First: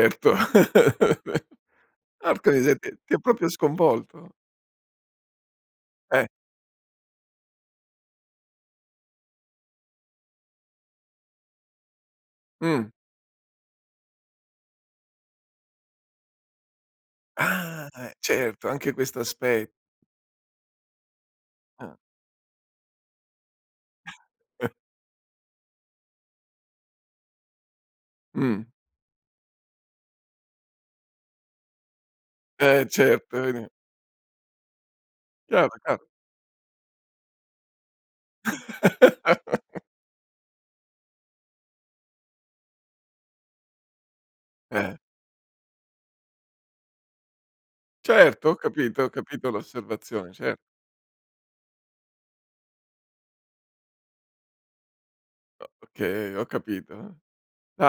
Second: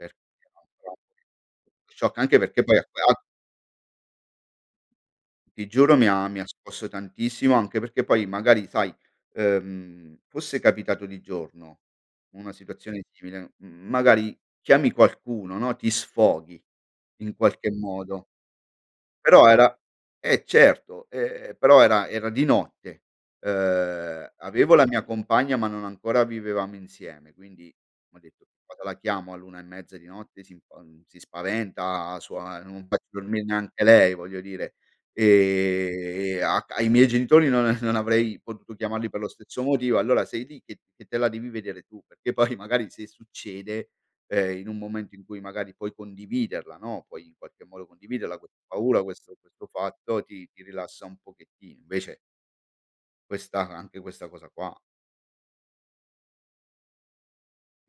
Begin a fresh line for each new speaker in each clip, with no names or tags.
Per che non [unintelligible] shock anche
Orca
perché poi
mise
a
ti
quel
ti ha
a
proprio sconvolto.
Ti giuro mi ha
Eh.
mi ha scosso tantissimo anche perché poi magari sai, ehm, fosse capitato di giorno una
Mh.
situazione simile, mhmm, magari chiami qualcuno no, ti sfoghi in qualche
Ah
modo.
certo anche questo
Però
aspe
era eh certo, ehm, però
Ah.
era era di notte, uhm, avevo la mia compagna ma non ancora vivevamo insieme quindi ho detto:
Mh.
"Vuoi che la chiamo all'1 e mezza di notte? Si spa si spaventa su non
Eh
faccio
certo
dormire
vedi.
neanche lei, voglio dire."
Chiaro chiaro.
Ehm, a c ai miei genitori non non avrei potuto chiamarli per lo stesso motivo allora sei lì che che te la devi vedere tu, perché poi magari se succede, ehm, in un
Eh.
momento in cui magari puoi condividerla, no, puoi in qualche modo condividerla,
Certo ho
questa paura,
capito ho
questo
capito
questo fatto,
l'osservazione,
ti
cer
ti rilassa un pochettino. Invece questa anche questa cosa qua.
O okay, ho capito,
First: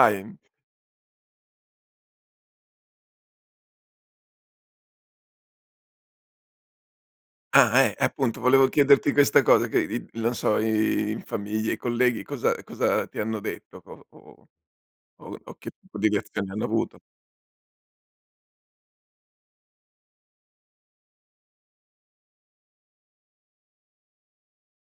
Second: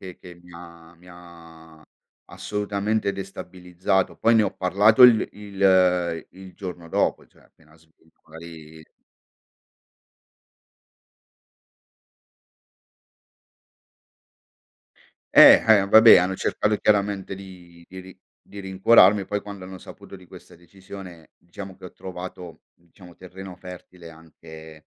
Che che mi ha mi ha assolutamente destabilizzato, poi ne ho parlato il il il giorno dopo, cioè appena
Ah, eh,
sveglio
appunto volevo
magari
chiederti questa cosa che i non so i uhm, in famiglia, i colleghi cosa cosa ti hanno detto o o o
Eh,
che
eh,
tipo di
vabbè hanno
reazione hanno
cercato
avuto?
chiaramente di di rin di rincuorarmi poi quando hanno saputo di questa decisione diciamo che ho trovato, diciamo, terreno fertile anche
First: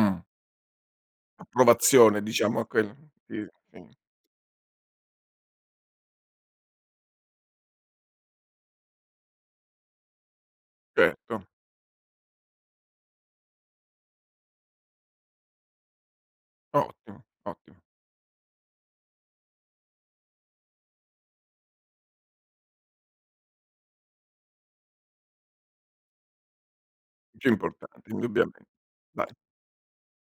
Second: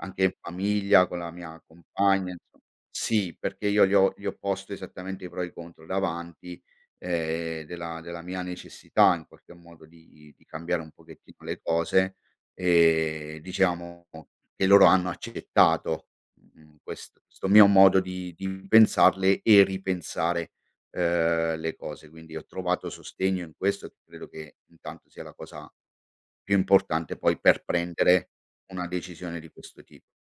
anche in famiglia con la mia
Approvazione
compagna,
diciamo
inso
a quel
sì
sì,
perché
sì.
io gli ho gli ho posto esattamente i pro e i contro davanti, ehm, della della mia necessità in qualche modo di di cambiare un pochettino
Certo.
le cose e diciamo che loro hanno accettato, mhmm, questo
Ottimo,
mio
ottimo.
modo di di pensarle e ripensare, uhm, le cose. Quindi ho trovato sostegno in questo, credo che intanto sia la cosa più importante poi
Più
per
importante
prendere
indubbiame
una
Vai.
decisione di questo tipo.